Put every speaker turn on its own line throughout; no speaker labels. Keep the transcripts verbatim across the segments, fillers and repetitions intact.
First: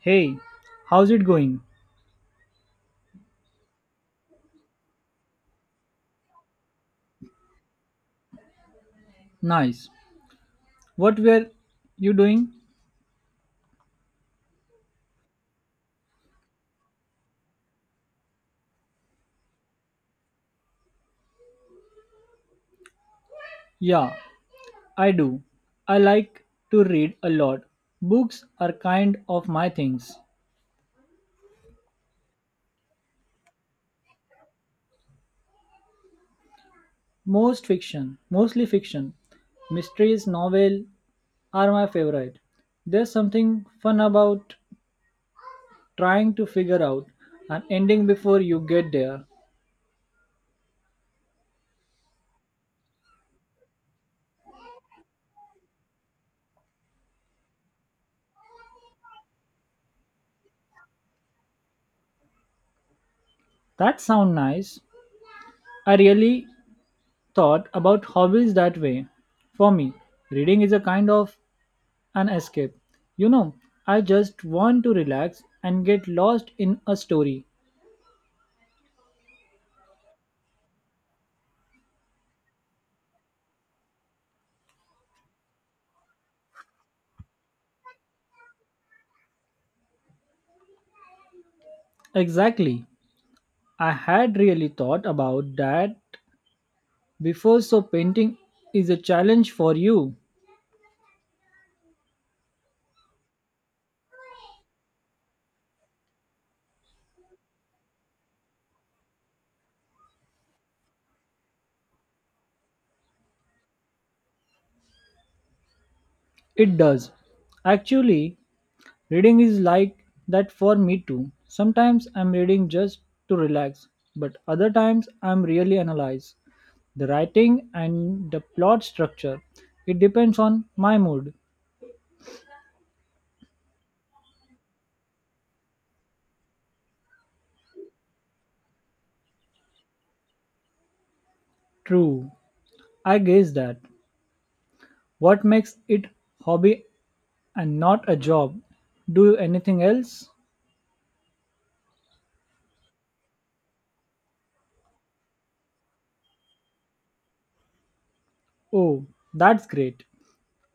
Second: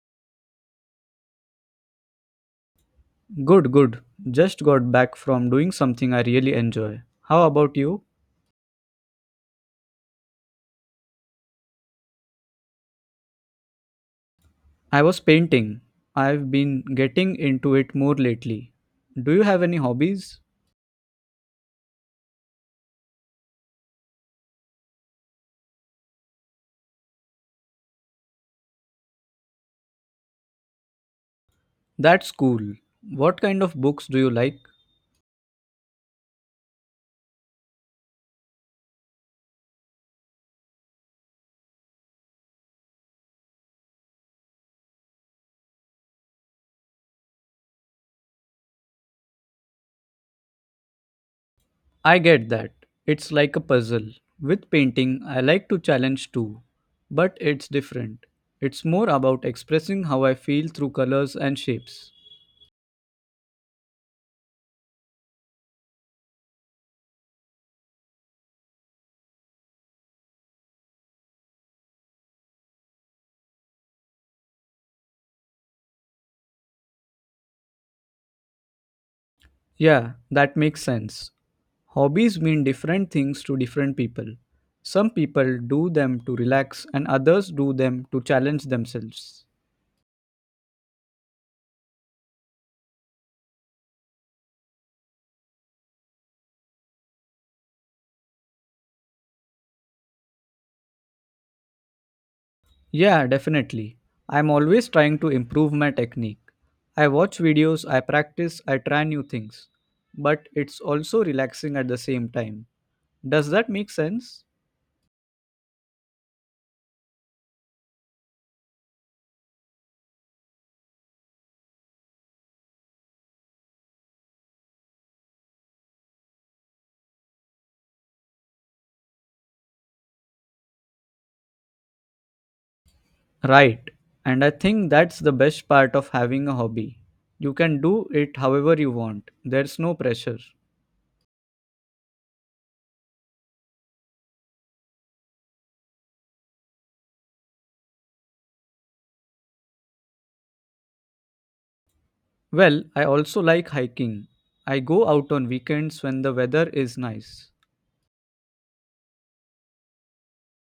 Hey, how's it going?
Good, good. Just got back from doing something I really enjoy. How about you?
Nice. What were you doing?
I was painting. I've been getting into it more lately. Do you have any hobbies?
Yeah, I do. I like to read a lot. Books are kind of my things.
That's cool. What kind of books do you like?
Most fiction, mostly fiction. Mysteries, novel are my favorite. There's something fun about trying to figure out an ending before you get there.
I get that. It's like a puzzle. With painting, I like to challenge too, but it's different. It's more about expressing how I feel through colors and shapes.
That sounds nice. I really thought about hobbies that way. For me, reading is a kind of an escape. You know, I just want to relax and get lost in a story.
Yeah, that makes sense. Hobbies mean different things to different people. Some people do them to relax, and others do them to challenge themselves.
Exactly. I had really thought about that before, so painting is a challenge for you.
Yeah, definitely. I'm always trying to improve my technique. I watch videos, I practice, I try new things. But it's also relaxing at the same time. Does that make sense?
It does. Actually, reading is like that for me too. Sometimes I'm reading just to relax, but other times I'm really analyze the writing and the plot structure. It depends on my mood.
Right. And I think that's the best part of having a hobby. You can do it however you want, there's no pressure.
True. I guess that. What makes it hobby and not a job? Do you anything else?
Well, I also like hiking. I go out on weekends when the weather is nice.
Oh, that's great.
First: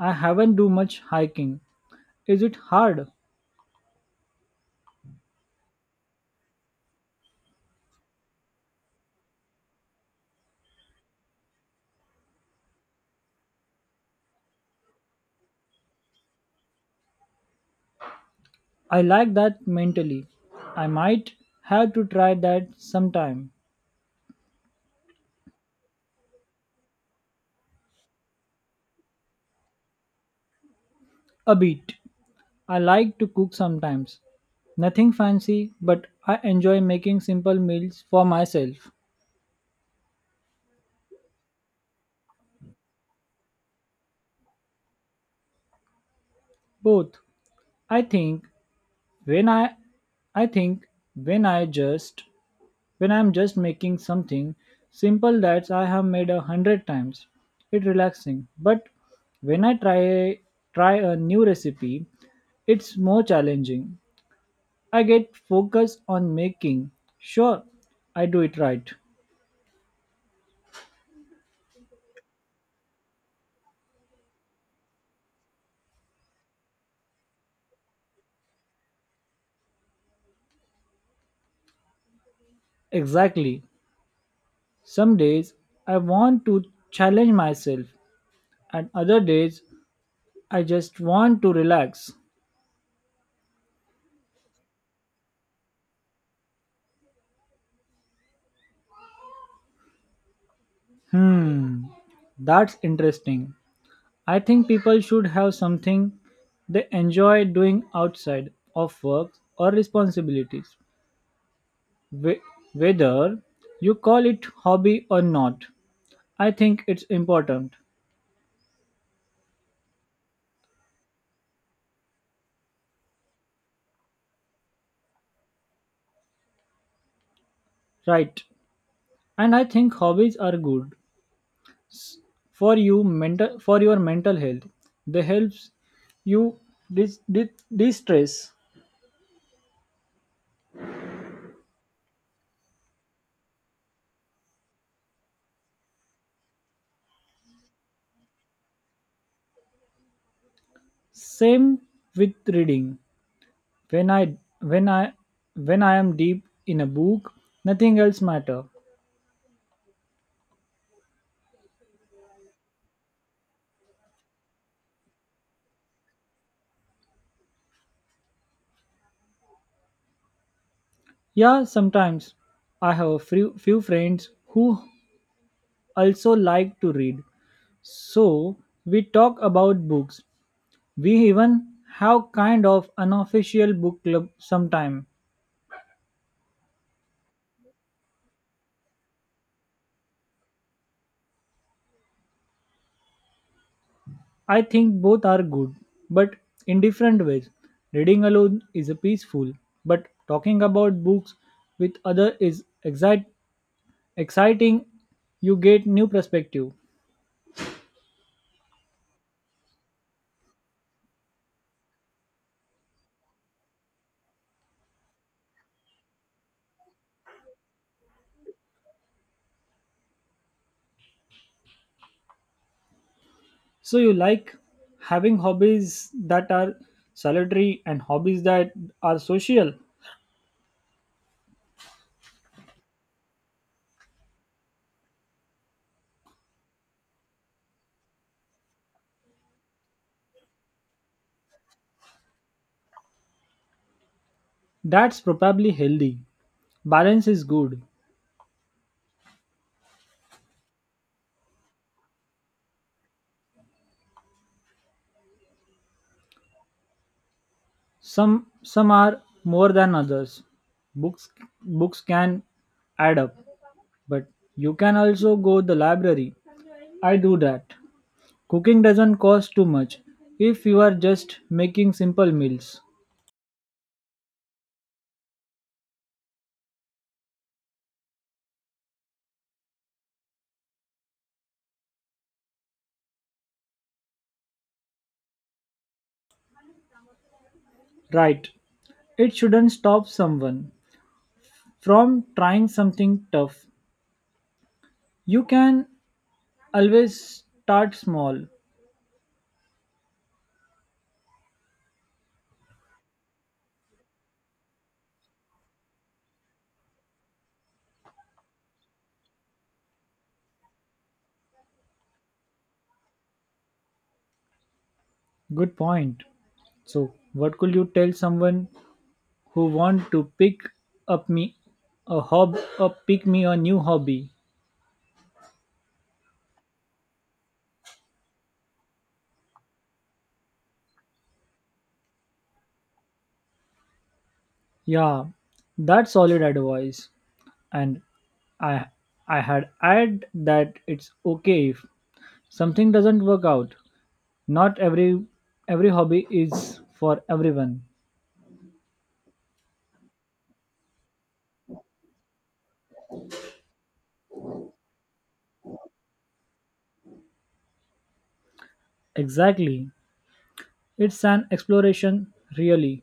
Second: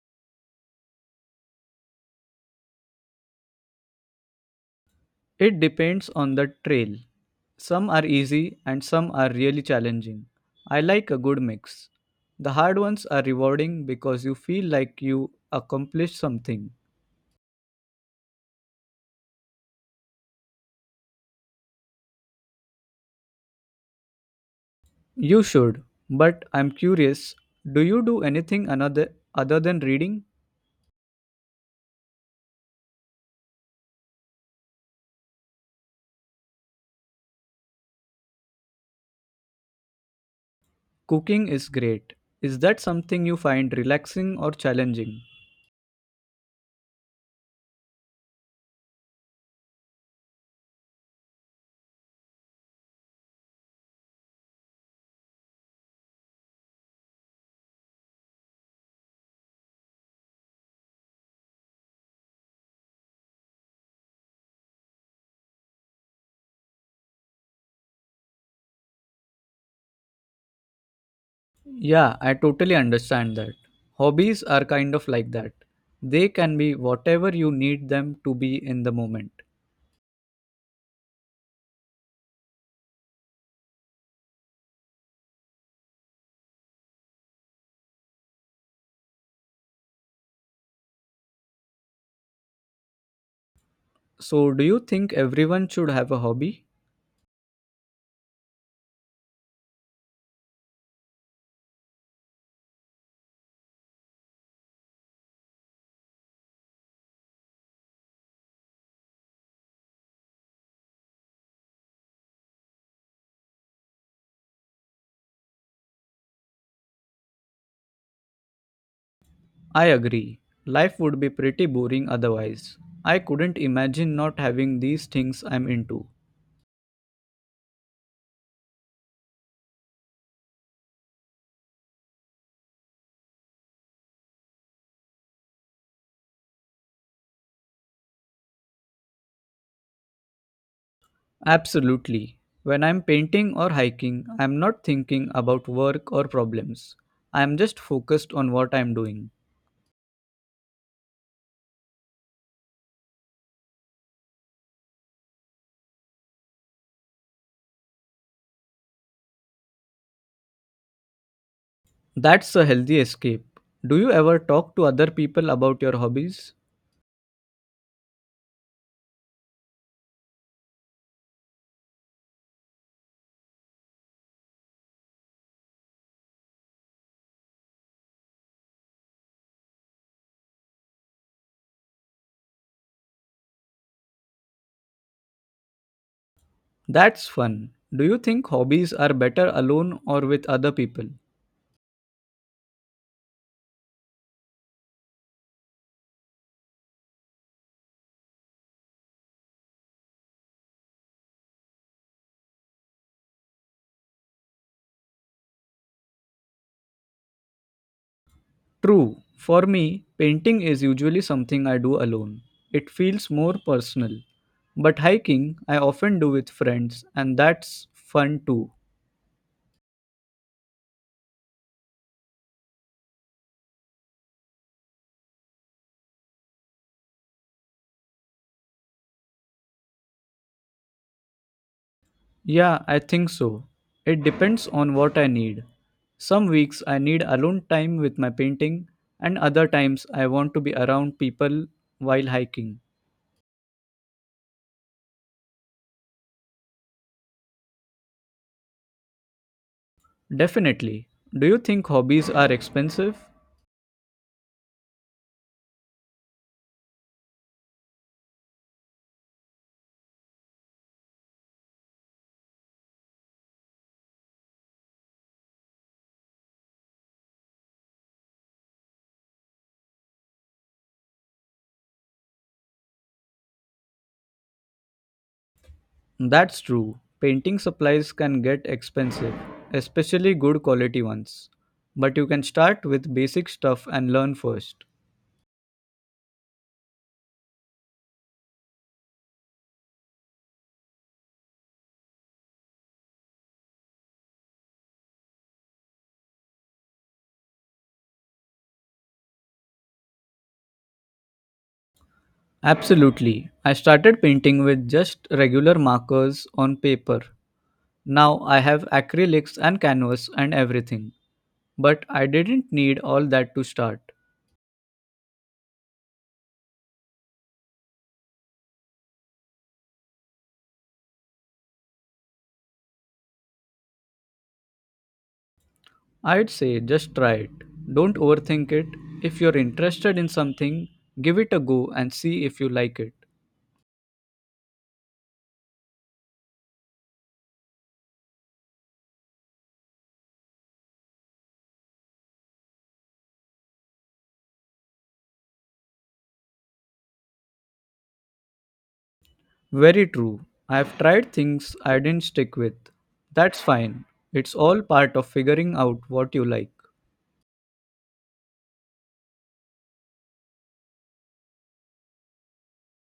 I haven't do much hiking. Is it hard?
It depends on the trail. Some are easy and some are really challenging. I like a good mix. The hard ones are rewarding because you feel like you accomplished something.
I like that mentally. I might have to try that sometime.
You should, but I'm curious, do you do anything another other than reading?
A bit. I like to cook sometimes. Nothing fancy, but I enjoy making simple meals for myself.
Cooking is great. Is that something you find relaxing or challenging?
Both. I think when I I think when I just When I'm just making something simple that I have made a hundred times, it's relaxing. But when I try try a new recipe, it's more challenging. I get focused on making sure I do it right.
Yeah, I totally understand that. Hobbies are kind of like that. They can be whatever you need them to be in the moment.
Exactly. Some days I want to challenge myself, and other days I just want to relax.
So, do you think everyone should have a hobby?
Hmm, that's interesting. I think people should have something they enjoy doing outside of work or responsibilities. Wh- Whether you call it hobby or not, I think it's important.
I agree. Life would be pretty boring otherwise. I couldn't imagine not having these things I'm into.
Right. And I think hobbies are good for you mental for your mental health. They helps you dis- dis- distress.
Absolutely. When I'm painting or hiking, I'm not thinking about work or problems. I'm just focused on what I'm doing.
Same with reading. When I when I when I am deep in a book, nothing else matter.
That's a healthy escape. Do you ever talk to other people about your hobbies?
Yeah, sometimes I have a few, few friends who also like to read. So we talk about books. We even have kind of unofficial book club sometime.
That's fun. Do you think hobbies are better alone or with other people?
I think both are good, but in different ways. Reading alone is a peaceful, but talking about books with other is excite, exciting. You get new perspective.
True. For me, painting is usually something I do alone. It feels more personal. But hiking, I often do with friends, and that's fun too.
So you like having hobbies that are solitary and hobbies that are social.
Yeah, I think so. It depends on what I need. Some weeks I need alone time with my painting, and other times I want to be around people while hiking.
That's probably healthy. Balance is good.
Definitely. Do you think hobbies are expensive?
Some some are more than others. Books books can add up, but you can also go the library. I do that. Cooking doesn't cost too much if you are just making simple meals.
That's true. Painting supplies can get expensive, especially good quality ones. But you can start with basic stuff and learn first.
Right. It shouldn't stop someone from trying something tough. You can always start small.
Absolutely. I started painting with just regular markers on paper. Now I have acrylics and canvas and everything. But I didn't need all that to start.
Good point. So, what could you tell someone who want to pick up me a hob or pick me a new hobby?
I'd say just try it. Don't overthink it. If you're interested in something, give it a go and see if you like it.
Yeah, that's solid advice. And I I had add that it's okay if something doesn't work out. Not every every hobby is for everyone.
Very true. I've tried things I didn't stick with. That's fine. It's all part of figuring out what you like.
Exactly. It's an exploration, really.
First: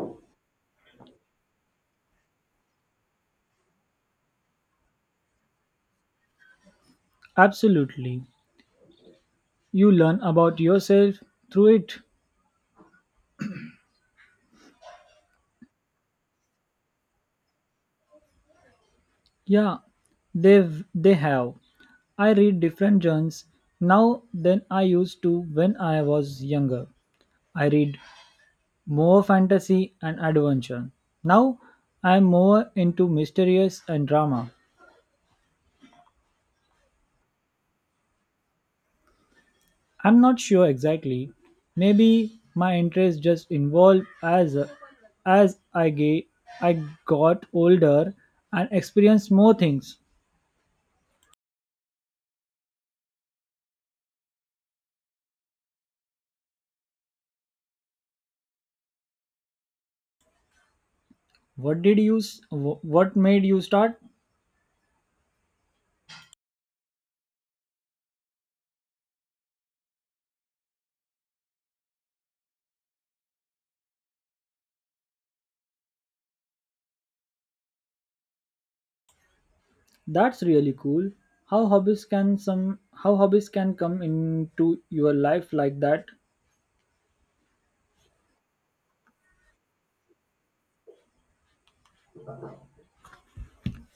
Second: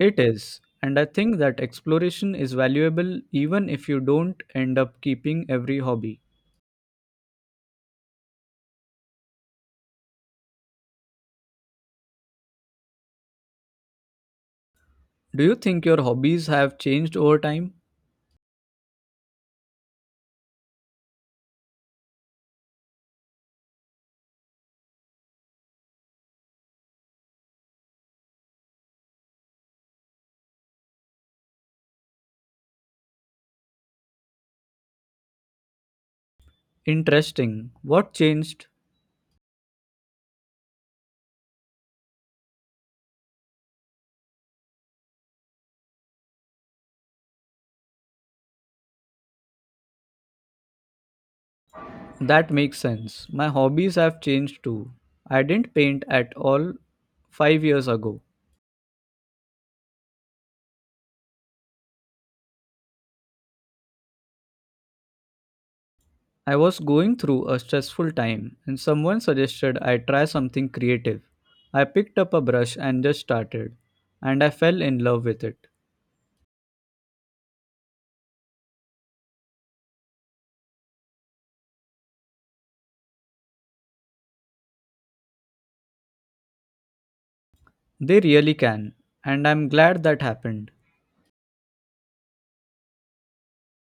It is. And I think that exploration is valuable even if you don't end up keeping every hobby.
Absolutely. You learn about yourself through it.
Do you think your hobbies have changed over time?
Yeah, they've they have. I read different genres now than I used to when I was younger. I read more fantasy and adventure. Now I'm more into mysterious and drama.
Interesting. What changed?
I'm not sure exactly. Maybe my interest just evolved as as I ga- I got older and experienced more things.
That makes sense. My hobbies have changed too. I didn't paint at all five years ago.
What did you s- wh- what made you start?
I was going through a stressful time and someone suggested I try something creative. I picked up a brush and just started, and I fell in love with it.
That's really cool. How hobbies can some how hobbies can come into your life like that?
They really can, and I'm glad that happened.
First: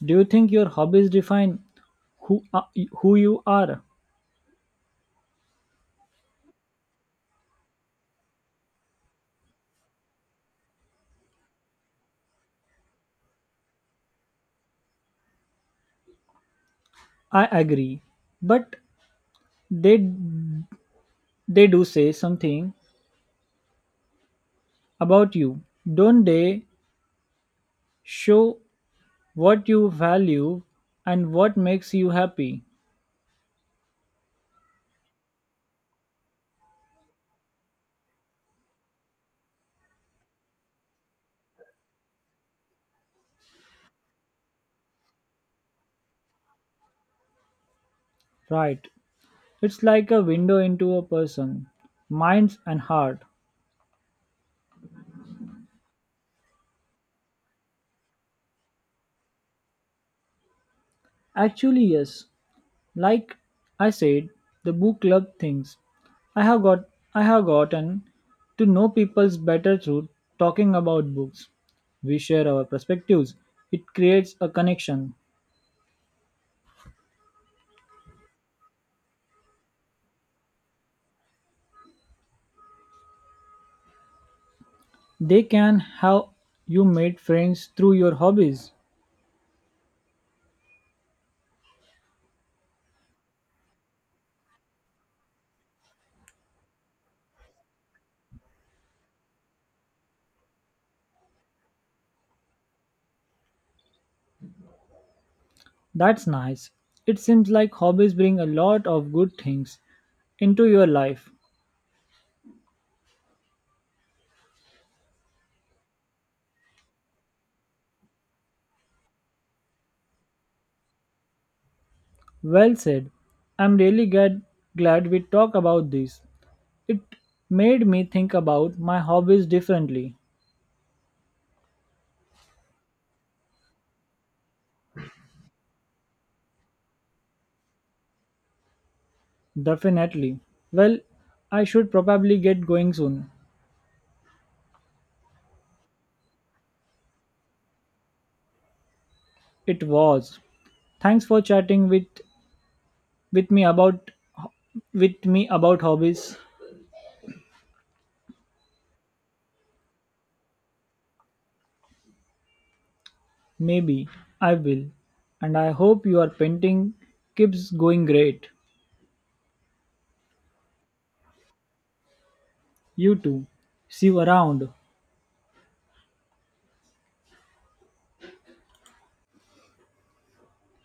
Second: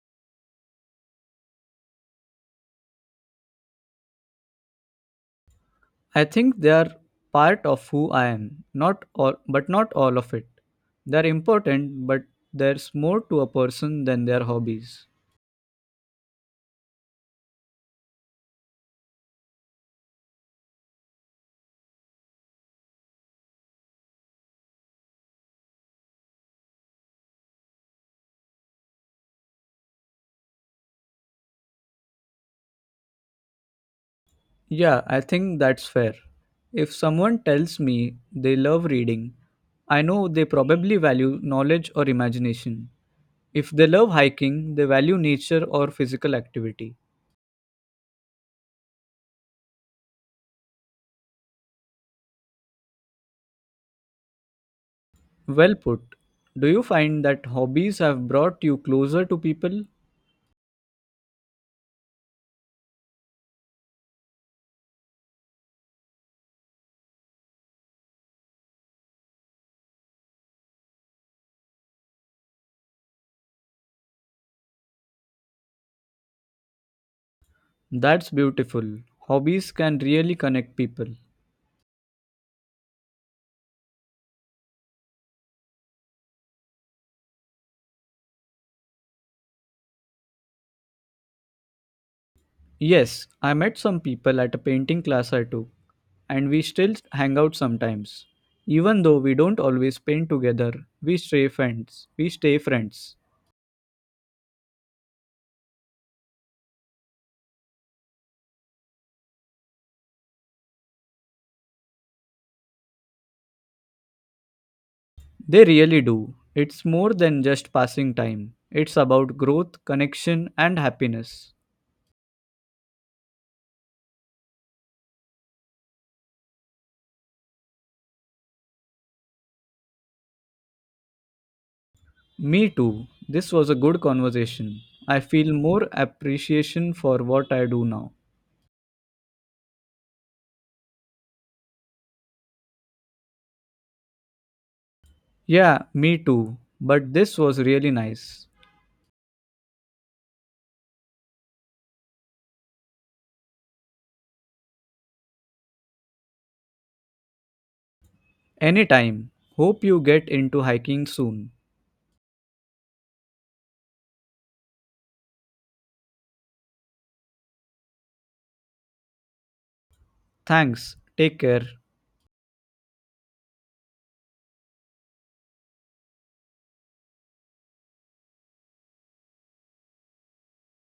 Do you think your hobbies define who uh, who you are?
I think they are part of who I am, not all, but not all of it. They're important, but there's more to a person than their hobbies.
I agree, but they they do say something about you. Don't they show what you value and what makes you happy?
Yeah, I think that's fair. If someone tells me they love reading, I know they probably value knowledge or imagination. If they love hiking, they value nature or physical activity.
Right. It's like a window into a person, minds and heart.
Well put. Do you find that hobbies have brought you closer to people?
Actually, yes. Like I said, the book club things. I have got I have gotten to know people's better through talking about books. We share our perspectives. It creates a connection.
That's beautiful. Hobbies can really connect people.
They can have you made friends through your hobbies.
Yes, I met some people at a painting class I took, and we still hang out sometimes. Even though we don't always paint together, we stay friends. We stay friends.
That's nice. It seems like hobbies bring a lot of good things into your life.
They really do. It's more than just passing time. It's about growth, connection, and happiness.
Well said. I'm really glad glad we talked about this. It made me think about my hobbies differently.
Me too. This was a good conversation. I feel more appreciation for what I do now.
Definitely. Well, I should probably get going soon.
Yeah, me too. But this was really nice.
It was. Thanks for chatting with with me about with me about hobbies.
Anytime. Hope you get into hiking soon.
Maybe I will. And I hope your painting keeps going great.
Thanks. Take care.
You too. See you around.